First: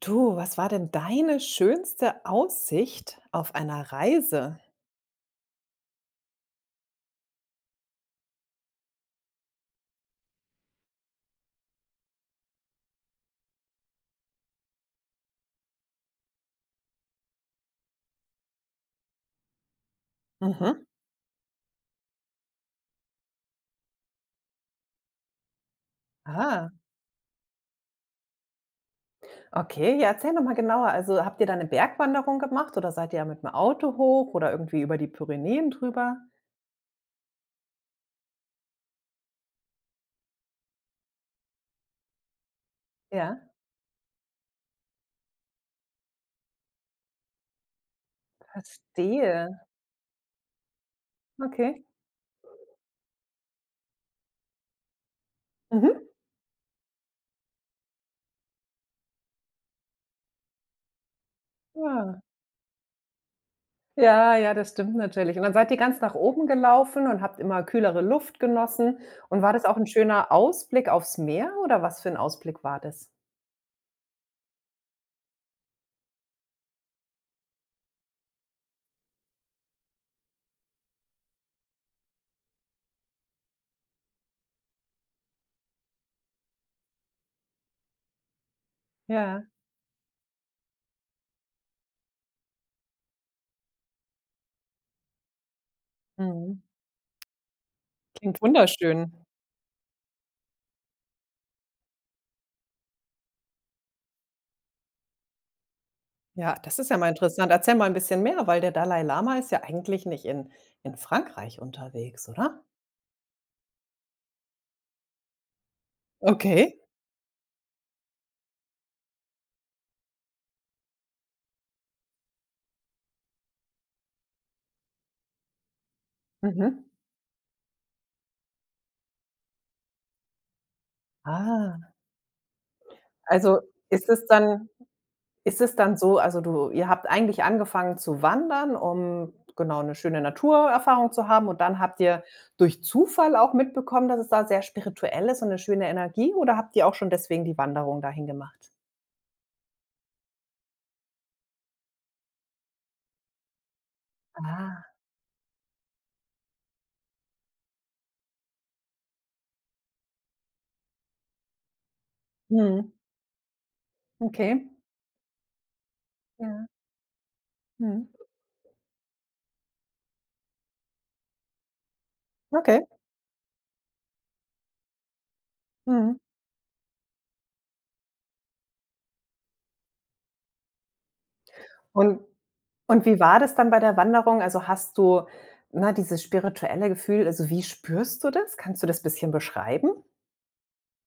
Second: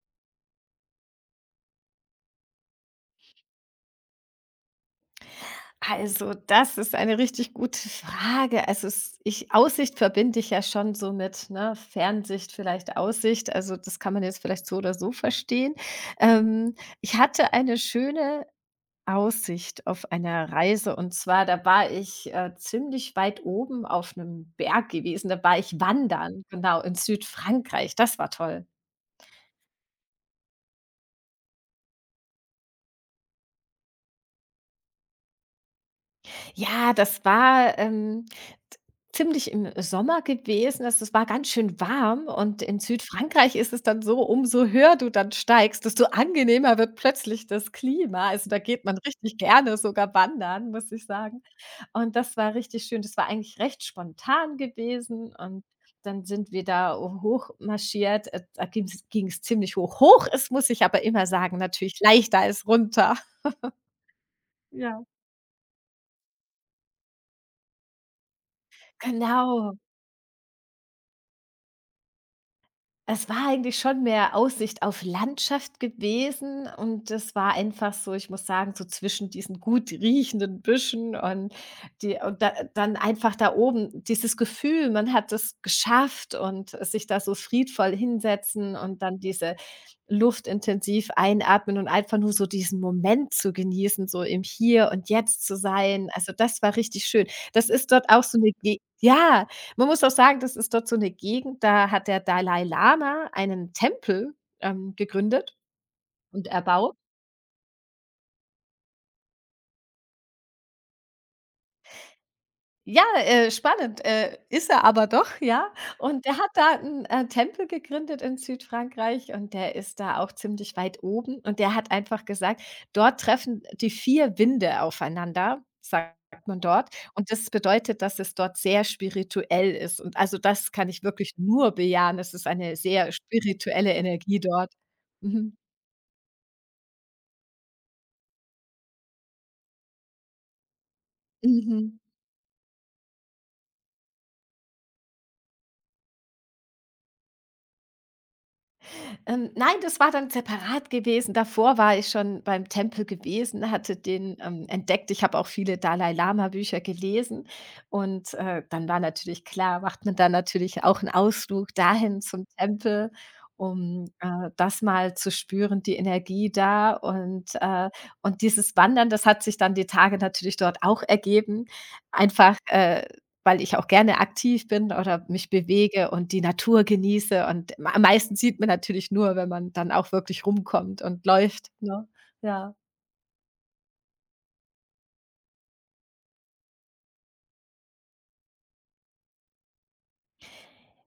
Du, was war denn deine schönste Aussicht auf einer Reise? Also, das ist eine richtig gute Frage. Also, es ich Aussicht verbinde ich ja schon so mit, ne, Fernsicht, vielleicht Aussicht. Also, das kann man jetzt vielleicht so oder so verstehen. Ähm, Ich hatte eine schöne Aussicht auf einer Mhm. Reise und zwar, da war ich, ziemlich weit oben auf einem Berg gewesen. Da war ich wandern, Ah, genau, in Südfrankreich. Das war toll. okay. Ja, erzähl noch mal genauer. Also, habt ihr da eine Bergwanderung gemacht oder seid ihr mit dem Auto hoch oder irgendwie über die Pyrenäen drüber? Ja, das war, z ziemlich im Sommer gewesen. Also, es war ganz schön warm und in Ja, Südfrankreich ist es dann so, umso höher du dann steigst, desto angenehmer wird plötzlich das Klima. Also, da geht man richtig verstehe. gerne sogar wandern, muss ich sagen. Okay. Und das war richtig schön. Das war eigentlich recht spontan gewesen und Mhm. dann sind wir da hochmarschiert. Da ging's ziemlich hoch. Hoch ist, muss ich aber immer sagen, natürlich Ja. leichter als runter. Ja, ja, das stimmt Ja. natürlich. Und dann seid ihr ganz nach oben gelaufen und habt immer kühlere Luft genossen. Und war das auch Genau. ein schöner Ausblick aufs Meer oder was für ein Ausblick war das? Es war eigentlich schon mehr Aussicht auf Landschaft gewesen und das war einfach so, ich muss sagen, so zwischen diesen gut riechenden Büschen und die und da dann einfach da oben dieses Gefühl, man hat es geschafft und sich da so friedvoll hinsetzen und dann Ja. diese Luft intensiv einatmen und einfach nur so diesen Moment zu genießen, so im Hier und Jetzt zu sein. Also, das Mhm. war richtig schön. Das ist dort auch so Klingt eine, Ge wunderschön. ja. Man muss auch sagen, das ist dort so eine Gegend, da hat der Dalai Lama einen Tempel, gegründet und Ja, das ist erbaut. ja mal interessant. Erzähl mal ein bisschen mehr, weil der Dalai Lama ist ja eigentlich nicht in Frankreich unterwegs, oder? Ja, spannend, ist er aber doch, ja. Und der hat da Okay. einen Tempel gegründet in Südfrankreich und der ist da auch ziemlich weit oben und der hat einfach gesagt: „Dort treffen die 4 Winde aufeinander", sagt man Mhm. dort. Und das bedeutet, dass es dort sehr spirituell ist und also, das kann ich wirklich nur Ah, bejahen. Es ist eine sehr also spirituelle ist es Energie dann dort. Mhm. ist es dann so, also du ihr habt eigentlich angefangen zu wandern, um genau eine schöne Naturerfahrung zu haben und dann Mhm. habt ihr durch Zufall auch mitbekommen, dass es da sehr spirituell ist und eine schöne Energie oder habt ihr auch schon deswegen die Wanderung dahin gemacht? Nein, das war dann separat gewesen. Davor war ich schon beim Tempel gewesen, hatte den Ah. entdeckt. Ich habe auch viele Dalai Lama Bücher gelesen und dann war natürlich klar, macht man dann natürlich auch einen Ausflug dahin zum Mhm. Tempel, um, Okay. das mal zu spüren, die Energie Ja. da und, äh Mhm. und dieses Wandern, das hat sich dann die Tage natürlich dort auch ergeben. Einfach, Okay. äh weil ich auch gerne aktiv bin oder mich bewege Mhm. und die Natur genieße und am meisten sieht man natürlich nur, wenn man dann auch wirklich rumkommt und läuft, ne? Und Ja. und wie war das dann bei der Wanderung? Also, hast du, ne, dieses spirituelle Gefühl, also, wie spürst du das? Kannst du das bisschen beschreiben?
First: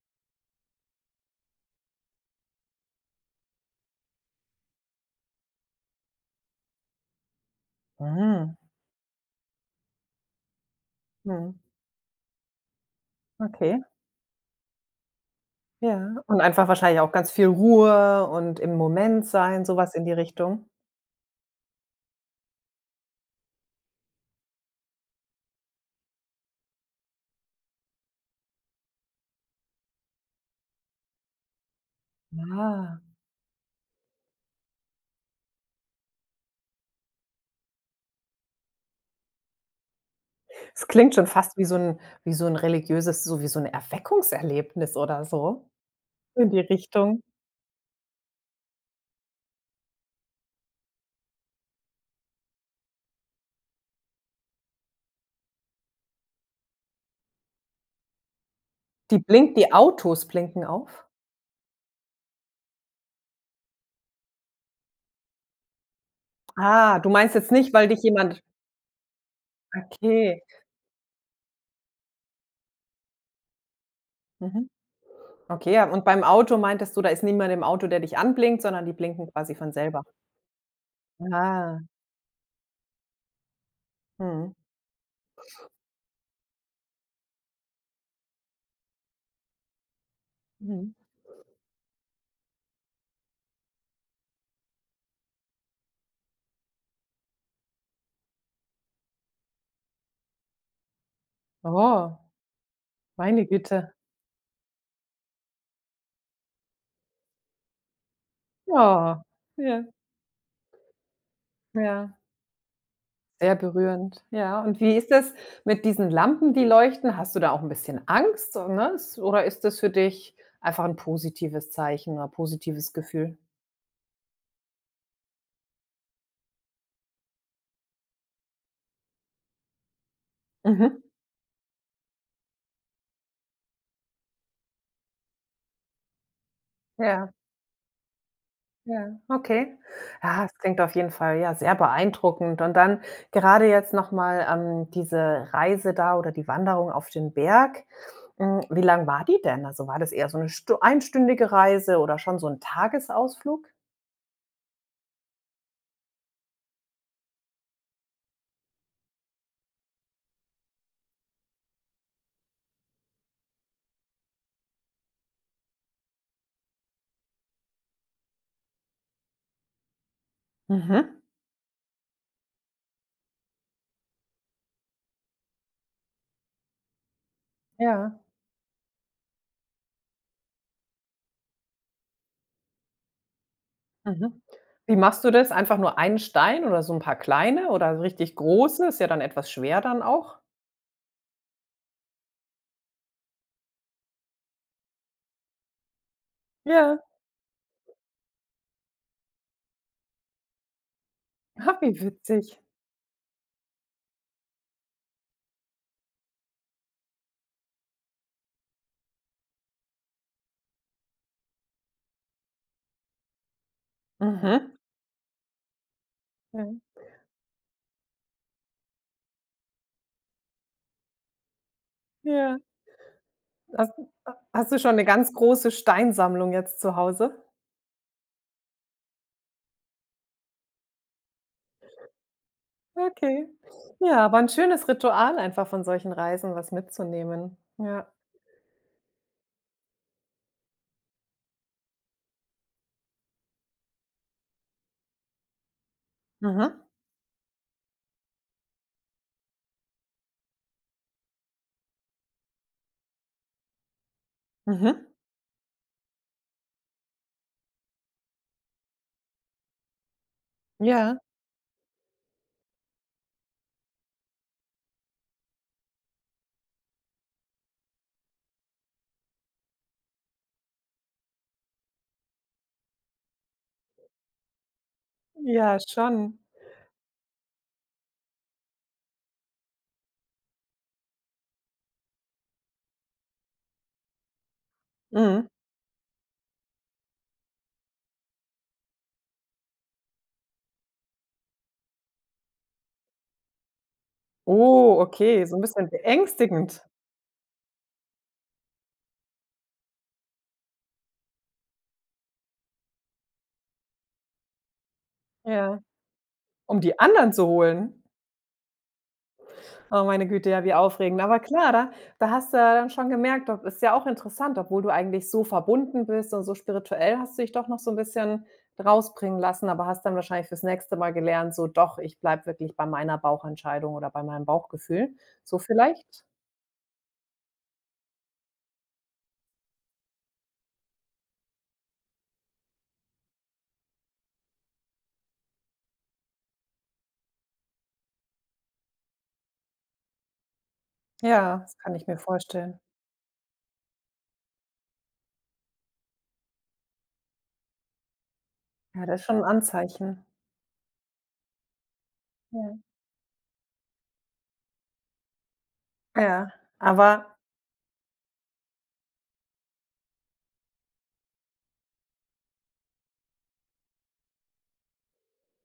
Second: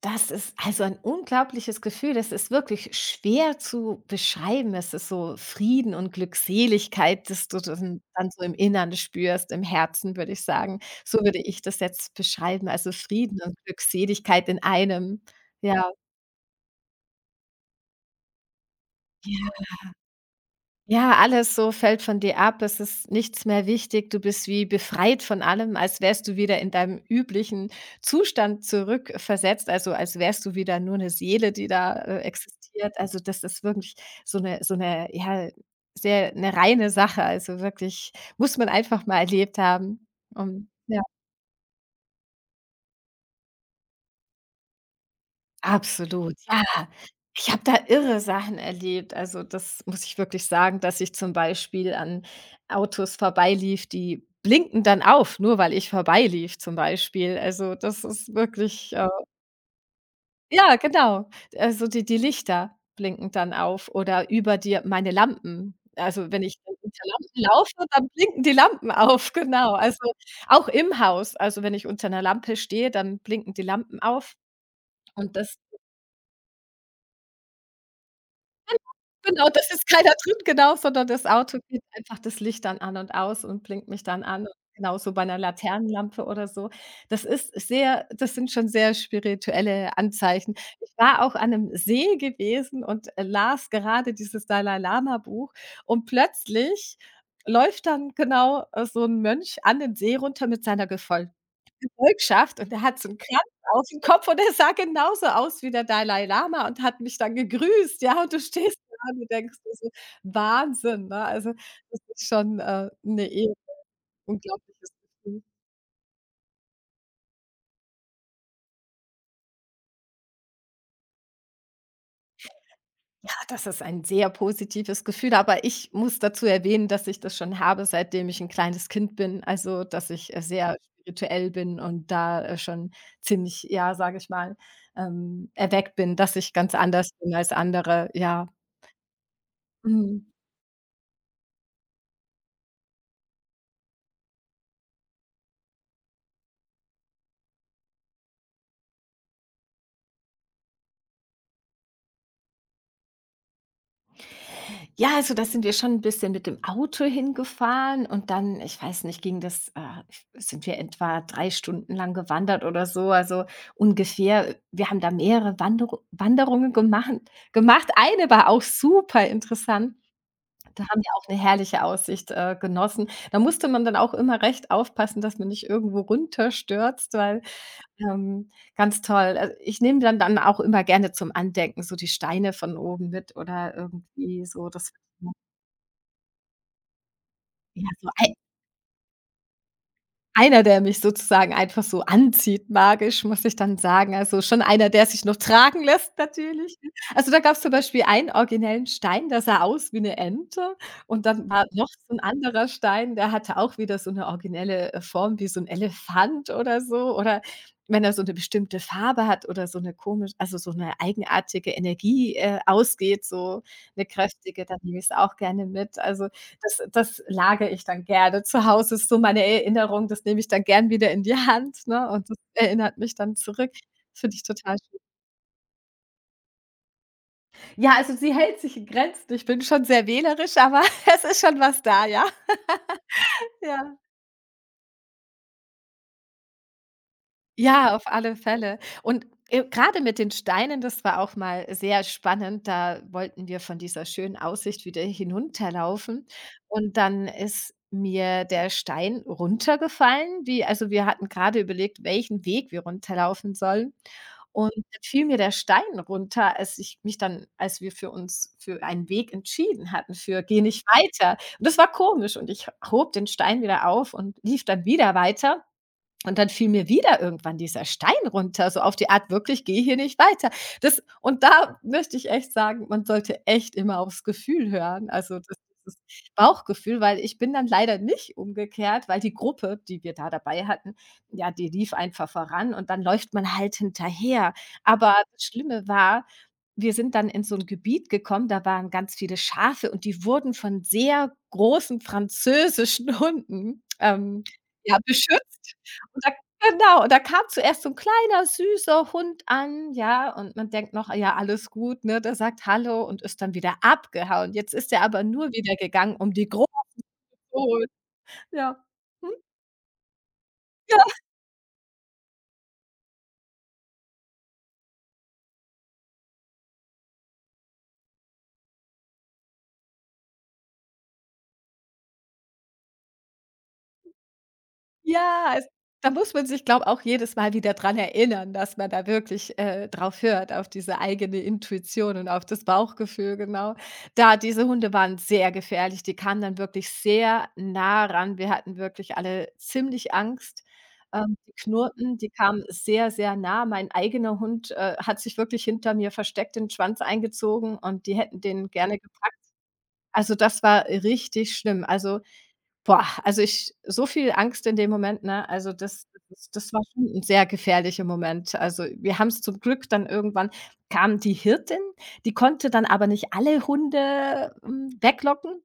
Das ist also ein unglaubliches Gefühl. Das ist wirklich schwer zu beschreiben. Es ist so Frieden und Glückseligkeit, dass du das dann so im Mhm. Innern spürst, im Herzen, würde ich sagen. So würde Mhm. ich das jetzt beschreiben. Also Frieden und Okay, Glückseligkeit in einem. Ja. ja. Und einfach wahrscheinlich auch ganz viel Ruhe und im Moment sein, sowas in die Richtung? Ja, alles so fällt von dir ab. Es ist nichts mehr wichtig. Du bist wie befreit von allem, als wärst du wieder in deinem üblichen Zustand zurückversetzt. Also als wärst du wieder nur eine Seele, die da, existiert. Ja. Also das ist wirklich so eine ja, sehr eine reine Sache. Also wirklich muss man einfach mal erlebt haben, um Es ja. klingt schon fast wie so ein religiöses, wie so ein Erweckungserlebnis oder so Absolut, in die ja. Richtung. Ich habe da irre Sachen erlebt. Also, das muss ich wirklich sagen, dass ich zum Beispiel an Autos vorbeilief, die blinken dann auf, nur weil ich vorbeilief zum Beispiel. Also, das ist wirklich, Die Autos blinken ja, auf? genau. Also, die Lichter blinken dann auf oder über dir meine Lampen. Also, wenn ich dann Ah, unter du meinst Lampen jetzt nicht, laufe, weil dich dann jemand. blinken die Lampen auf, genau. Also, Okay. auch im Haus. Also, wenn ich unter einer Lampe stehe, dann blinken die Lampen auf Mhm. und das. Okay, ja, und beim Auto meintest du, da ist niemand im Auto, der dich anblinkt, sondern die blinken Genau, quasi das von ist selber. keiner drin, genau, sondern das Auto Ah, geht einfach das Licht dann an und aus und blinkt mich dann an. mhm, Genauso bei 'ner Laternenlampe oder so. Das sind schon sehr spirituelle Anzeichen. mhm. Ich war auch an 'nem See gewesen und las gerade dieses Dalai-Lama-Buch und plötzlich läuft dann genau, so 'n Mönch an den See runter mit seiner Gefol Oh, Gefolgschaft und der hat so 'n Kranz meine Güte. aufm Kopf und der sah genauso aus wie der Dalai Lama und hat mich dann gegrüßt, ja, und du stehst da und Ja, du denkst dir ja, so: „Wahnsinn", ne? Also, das ja, ist schon, sehr berührend. Ja, und unglaubliches wie ist das Gefühl. mit diesen Lampen, die leuchten? Hast du da auch ein bisschen Angst, so, ne? Ist, oder ist das für dich einfach ein positives Zeichen oder positives Ja, Gefühl? das ist ein sehr positives Gefühl, aber ich muss dazu erwähnen, dass ich das schon habe, seitdem ich 'n kleines Kind bin, also, dass ich, sehr Mhm, spirituell bin und da, schon ziemlich, ja, sage ich mal, erweckt bin, dass ich ganz anders ja. bin als andere, ja. Ja, okay. Mhm. Ja, es klingt auf jeden Fall, ja, sehr beeindruckend. Und dann gerade jetzt noch mal, diese Reise da oder die Wanderung auf den Berg. Hm, wie lang war die denn? Also, war das eher so eine Stu einstündige Reise oder schon so ein Tagesausflug? Ja, also da sind wir schon ein bisschen mit dem Auto hingefahren und dann, ich weiß nicht, ging das sind wir etwa 3 Stunden lang gewandert oder so, also ungefähr. Wir haben da mehrere Wanderungen gemacht. Eine war auch super interessant. Da haben wir Mhm. auch eine herrliche Aussicht, genossen. Da musste man dann auch immer recht aufpassen, dass man nicht irgendwo runterstürzt, weil, Ja. ähm, ganz toll. Also, ich nehme dann auch immer gerne zum Andenken so die Steine von oben mit oder Mhm. irgendwie so, das Wie machst du das? Einfach nur einen Stein oder so ein paar kleine ja, oder so so richtig ei große? Ist ja dann etwas schwer dann auch. einer, der mich sozusagen einfach so anzieht magisch, muss ich dann sagen. Also, schon einer, der sich noch tragen lässt natürlich, ne? Ja. Also, da gab's zum Beispiel einen originellen Stein, der sah aus wie 'ne Ente und dann war Ah, noch wie so 'n witzig. anderer Stein, der hatte auch wieder so 'ne originelle, Form wie so 'n Elefant oder so oder wenn er so 'ne bestimmte Farbe hat oder so 'ne komisch also, so 'ne eigenartige Energie, ausgeht, so 'ne kräftige, Mhm. dann nehme ich's auch gerne mit. Also, Ja. das lagere ich dann gerne zu Hause, ist so meine Erinnerung, das nehme ich dann gern wieder in die Hand, ne, und das Ja. erinnert mich dann zurück. Hast Das finde ich hast total du schon schön. eine ganz große Steinsammlung jetzt zu Hause? Ja, also sie hält sich in Grenzen. Ich bin schon sehr wählerisch, aber es ist schon was da, ja. Okay. Ja. Ja, aber ein schönes Ritual, einfach von solchen Reisen was mitzunehmen. Ja, auf Ja. alle Fälle. Und, grade mit den Steinen, das war auch mal sehr spannend. Da wollten wir von dieser schönen Aussicht wieder hinunterlaufen Mhm. und dann ist mir der Stein runtergefallen, wie also, wir hatten gerade überlegt, welchen Weg wir runterlaufen sollen und dann Mhm. fiel mir der Stein runter, als ich mich dann als wir für einen Weg entschieden hatten, für „Geh nicht Ja. weiter." Und das war komisch und ich hob den Stein wieder auf und lief dann wieder weiter und dann fiel mir wieder irgendwann dieser Stein runter, so auf die Art, wirklich, geh hier nicht weiter. Das und da möchte ich echt sagen, man sollte echt immer aufs Gefühl hören, also das Ja, dieses schon. Bauchgefühl, weil ich bin dann leider nicht umgekehrt, weil die Gruppe, die wir da dabei hatten, ja, die lief einfach voran und dann läuft man halt hinterher. Aber das Mhm. Schlimme war, wir sind dann in so ein Gebiet gekommen, da waren ganz viele Schafe und die wurden von sehr großen französischen Hunden, Oh, ja, okay, so 'n beschützt. bisschen Und da beängstigend. genau, und da kam zuerst so 'n kleiner süßer Hund an, ja, und man denkt noch: „Ja, alles gut", ne? Der sagt „Hallo" und ist dann wieder abgehauen. Jetzt ist er aber nur wieder Ja. gegangen, um die Große Um die anderen zu zu holen. holen? Ja. Hm? Oh, meine Güte, ja, wie aufregend. Aber klar, da hast du ja dann schon gemerkt, das ist ja auch interessant, obwohl du eigentlich so verbunden bist und so spirituell, hast du dich doch noch so ein bisschen rausbringen lassen, aber hast dann wahrscheinlich fürs nächste Mal gelernt, so: „Doch, ich bleibe wirklich bei meiner Bauchentscheidung oder bei meinem Bauchgefühl.“ Ja, So es da vielleicht? muss man sich, glaube ich, auch jedes Mal wieder dran erinnern, dass man da wirklich, drauf hört, auf diese eigene Intuition und auf das Bauchgefühl, genau. Da diese Hunde waren sehr gefährlich, die kamen dann wirklich sehr nah ran. Wir hatten wirklich alle ziemlich Angst. Die Ja, das kann ich knurrten, mir die kamen vorstellen. sehr, sehr nah. Mein eigener Hund, hat sich wirklich hinter mir versteckt, den Schwanz eingezogen und die hätten den gerne Ja, das ist gepackt. schon ein Anzeichen. Also, das war richtig schlimm. Also, Ja. boah, also ich so viel Angst in dem Moment, ne? Also, das das Ja, das war schon 'n aber sehr gefährlicher Moment. Also, wir haben es zum Glück dann irgendwann kam die Hirtin, die konnte dann aber nicht alle Hunde, weglocken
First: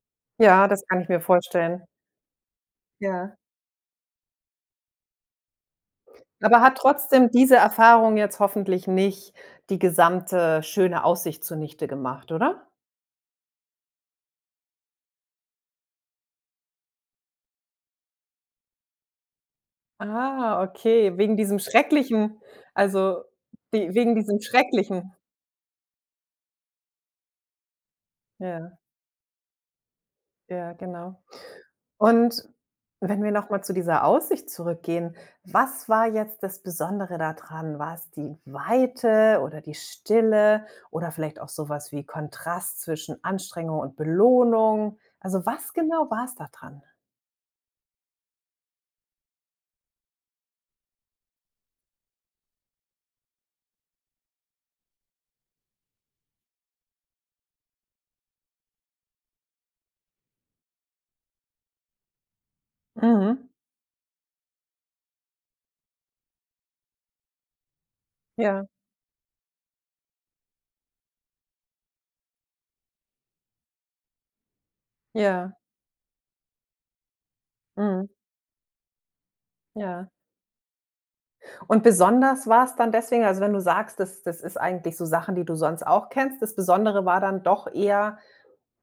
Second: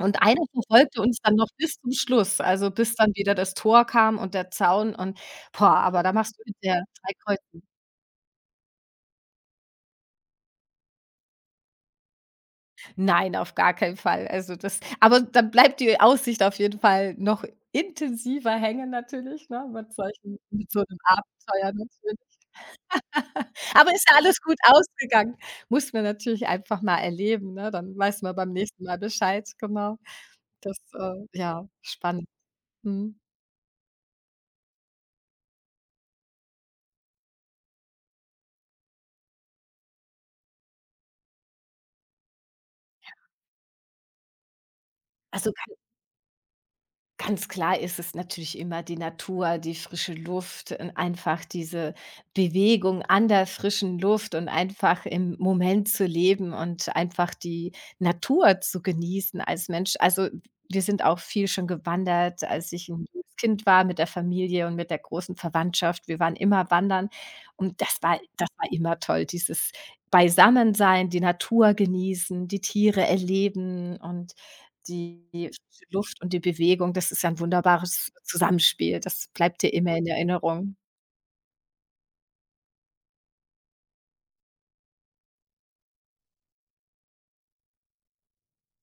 und einer ja, das verfolgte kann ich uns mir dann noch bis vorstellen. zum Schluss, also bis dann wieder Ja. das Tor kam und der Zaun und boah, aber da machst du mit Aber hat der drei trotzdem diese Kreuze. Erfahrung jetzt hoffentlich nicht die gesamte schöne Aussicht zunichte gemacht, oder? Nein, auf gar keinen Fall. Also das aber dann bleibt die Aussicht auf jeden Fall noch intensiver hängen natürlich, ne, Ah, mit so 'nem okay, wegen diesem Abenteuer natürlich. schrecklichen, also, we Aber ist wegen ja diesem alles gut schrecklichen, ausgegangen. Muss man natürlich einfach mal erleben, ne? Dann weiß man beim ja, nächsten Mal Bescheid, genau. ja, Das, äh genau. ja, spannend. Und Mhm. wenn wir noch mal zu dieser Aussicht zurückgehen, was war jetzt das Besondere da dran? War es die Weite oder die Stille oder vielleicht auch sowas wie Kontrast zwischen Anstrengung und Belohnung? Also, Also was kann genau war's da dran? Ganz klar ist es natürlich immer die Natur, die frische Luft und einfach diese Bewegung an der frischen Luft und einfach im Moment zu leben und einfach die Natur zu genießen als Mensch. Also, wir sind auch viel schon gewandert, als ich ein junges Mhm. Kind war mit der Familie und mit der großen Verwandtschaft. Wir waren immer wandern und das war das Ja. war immer toll, dieses Beisammensein, die Natur genießen, die Tiere erleben und die Ja, frische Luft und die Bewegung, das ist ja ein mhm, wunderbares Zusammenspiel. Das bleibt dir immer in ja. Erinnerung. Und besonders war es dann deswegen, also, wenn du sagst, das ist eigentlich so Sachen, die du sonst auch kennst, das Besondere war dann doch eher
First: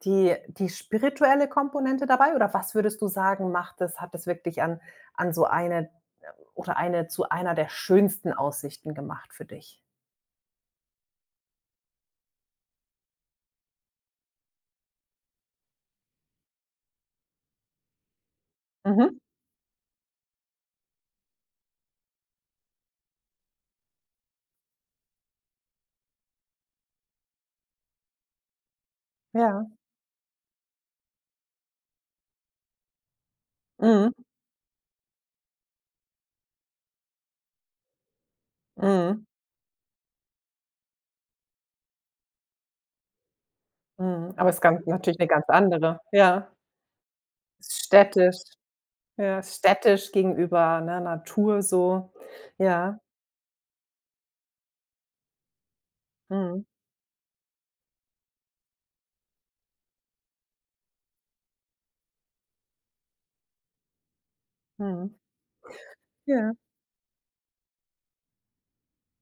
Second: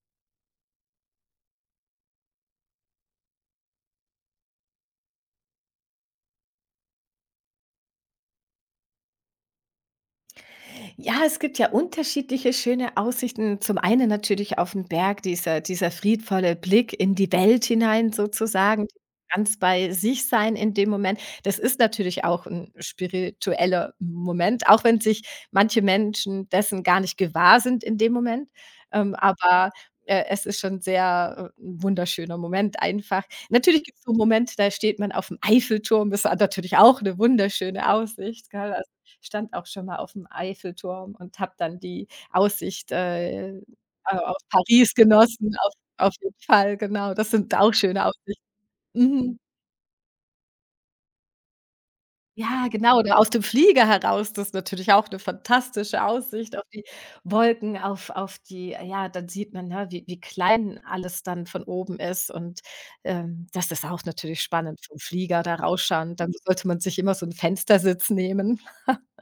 die spirituelle Komponente dabei oder was würdest du sagen, macht es, hat es wirklich an so eine oder eine zu einer der schönsten Aussichten gemacht für dich? Ja, es gibt ja unterschiedliche schöne Aussichten. Zum einen natürlich auf den Berg, dieser friedvolle Blick in die Welt hinein sozusagen, Mhm, ganz bei sich sein in dem Moment. Das ist natürlich auch ein spiritueller Moment, auch wenn sich manche Menschen dessen gar nicht gewahr sind in dem Moment. Ähm, ja. aber, äh, es ist schon sehr, 'n wunderschöner Moment einfach. Natürlich gibt es Mhm, so Momente, da steht man auf dem Eiffelturm, das ist natürlich auch eine wunderschöne Aussicht, gell? mhm, Stand auch schon mal auf dem Eiffelturm und habe dann die Aussicht, au mhm. auf Aber es ist ganz Paris natürlich eine ganz genossen, auf andere. auf jeden Ja. Fall, genau. Das sind auch schöne Städtisch, Aussichten. Mhm. ja, städtisch gegenüber, ne, Natur so. Ja, genau, Ja. oder aus dem Flieger heraus, das ist natürlich auch 'ne fantastische Aussicht Mhm, auf die Wolken, auf die ja, dann sieht man, ne, wie klein alles dann von oben ist und, das ist auch natürlich spannend vom mhm. Flieger da rausschauen. Dann Ja. sollte man sich immer so 'n Fenstersitz nehmen.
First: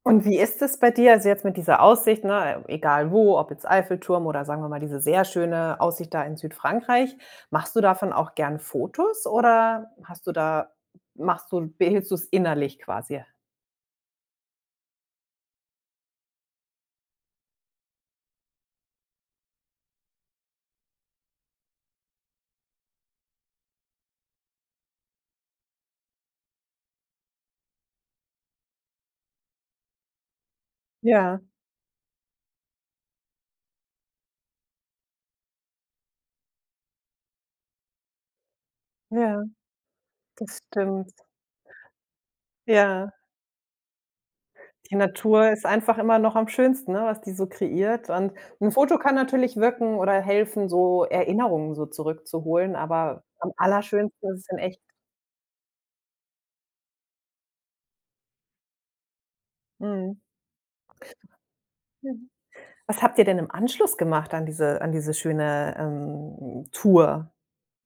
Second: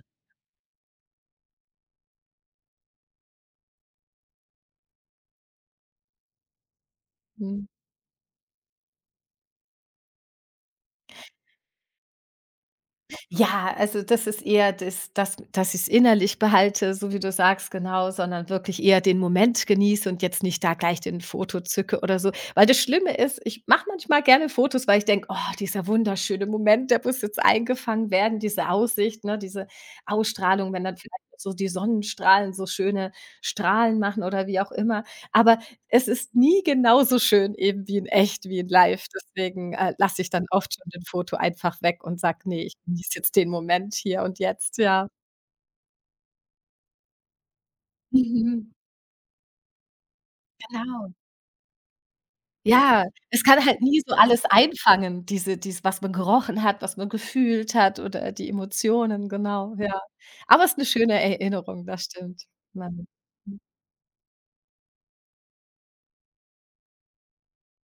Und wie ist es bei dir? Also, jetzt mit dieser Aussicht, ne, egal wo, ob jetzt Eiffelturm oder sagen wir mal diese sehr schöne Aussicht da in Südfrankreich. Mhm. Machst du davon auch gern Fotos oder hast du da machst du behältst du es innerlich quasi? Ja, also das ist eher das dass ich es innerlich behalte, so wie du sagst, genau, sondern wirklich eher den Moment genieße und jetzt nicht da gleich den Foto zücke oder so. Weil das Schlimme ist, ich mache manchmal gerne Fotos, weil ich denke: „Oh, dieser wunderschöne Moment, der muss jetzt eingefangen werden, diese Aussicht, ne, diese Ausstrahlung“, wenn dann vielleicht Ja, so die Sonnenstrahlen so schöne Strahlen machen oder wie auch immer. Aber es ist nie genauso schön eben wie in echt, wie in live. ja, Deswegen, lasse ich dann das oft schon den stimmt. Foto einfach weg und sage: nee, ich genieße Ja. jetzt den Moment hier und jetzt“, Die ja. Natur ist einfach immer noch am schönsten, ne, was die so kreiert. Und Mhm, ein Foto kann natürlich wirken oder helfen, so genau. Erinnerungen so zurückzuholen, Ja, aber es am kann halt nie so allerschönsten ist alles es in echt. einfangen, diese dies was man gerochen hat, was man gefühlt hat oder die Emotionen, genau, ja. Mhm. Aber es ist 'ne schöne Erinnerung, das stimmt. Was Man habt ihr denn im Anschluss gemacht an diese schöne, Tour?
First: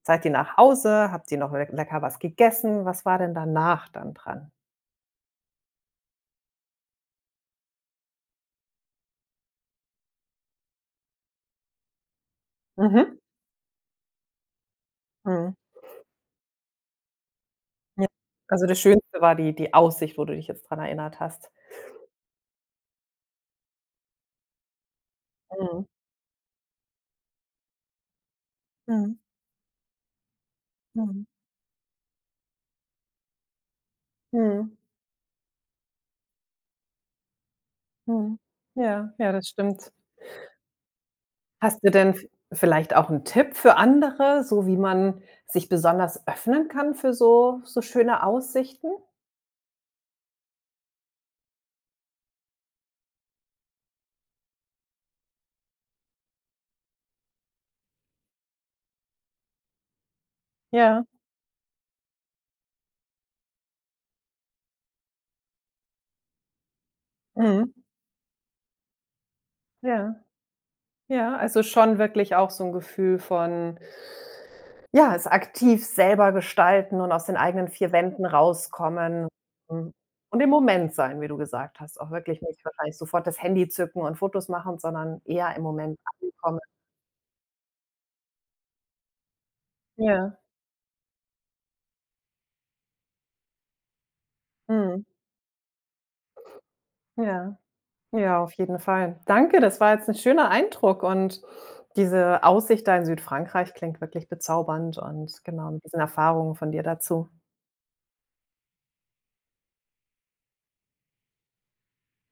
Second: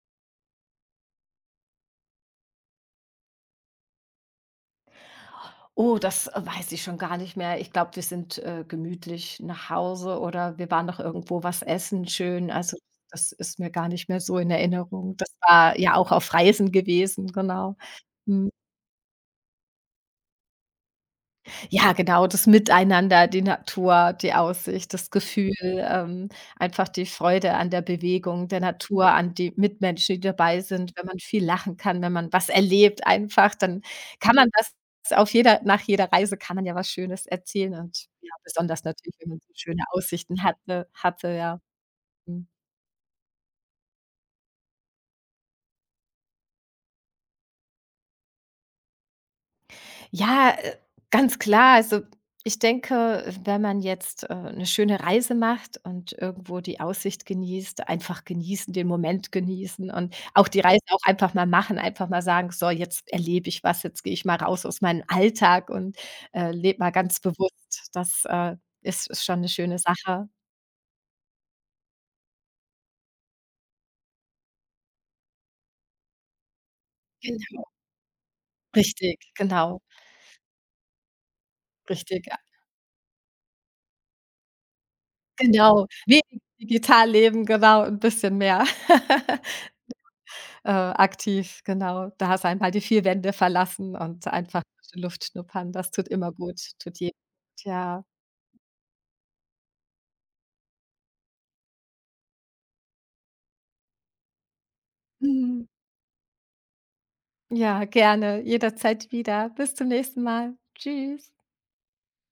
Seid ihr nach Hause? Habt ihr noch le lecker was gegessen? Was war denn danach dann dran? oh, das, weiß ich schon gar nicht mehr. Ich glaube, wir sind, gemütlich nach Hause oder wir waren noch irgendwo was essen schön. Also, Mhm, das ist mir gar nicht mehr so in Erinnerung. Das mhm, war ja auch auf Reisen gewesen, genau. ja. Mhm. Also, das Schönste war die Aussicht, wo du dich jetzt dran erinnert hast. Ja, genau, das Miteinander, die Natur, die Aussicht, das Gefühl, Mhm, einfach die Freude an der Bewegung, der Natur, mhm, an die Mitmenschen, die dabei sind. Wenn man mhm, viel lachen kann, wenn man was erlebt einfach, dann kann man das mhm, auf jeder nach jeder Reise kann man ja was Schönes erzählen und ja, mhm. besonders Ja, natürlich, wenn ja, man das so schöne stimmt. Aussichten hatte, ja. Hast du denn v Mhm. vielleicht auch einen Tipp für andere, so wie man sich besonders öffnen kann für so schöne Aussichten? Ja, ganz klar. Also, ich denke, wenn man jetzt, 'ne schöne Reise macht und irgendwo die Aussicht genießt, einfach genießen, den Moment genießen und auch die Reise auch Ja, einfach mal machen, einfach mal sagen: „So, jetzt erlebe ich was, jetzt gehe ich mal raus aus meinem Alltag und, lebe mal ganz mhm, bewusst.“ Das, ist schon eine schöne ja. Sache. Ja, also schon wirklich auch so ein Gefühl von, ja, es aktiv selber gestalten und aus den eigenen Genau, 4 Wänden rauskommen, genau, hm, und im Moment sein, wie du gesagt hast. Auch richtig, ja. wirklich nicht wahrscheinlich sofort das Handy zücken und Fotos machen, sondern eher im Genau. Moment Wenig ankommen. digital leben, genau, ein bisschen mehr. Ja, aktiv, genau. Da hast du einmal die 4 Wände verlassen und einfach frische mhm, Luft schnuppern. Das tut immer gut, tut jedem ja, gut, ja. ja, auf jeden Fall. Danke, das war jetzt ein schöner Eindruck und diese Aussicht da in Südfrankreich klingt wirklich bezaubernd und Mhm. genau mit diesen Erfahrungen von dir dazu. Ja, gerne, jederzeit wieder. Bis zum nächsten Mal. Tschüss.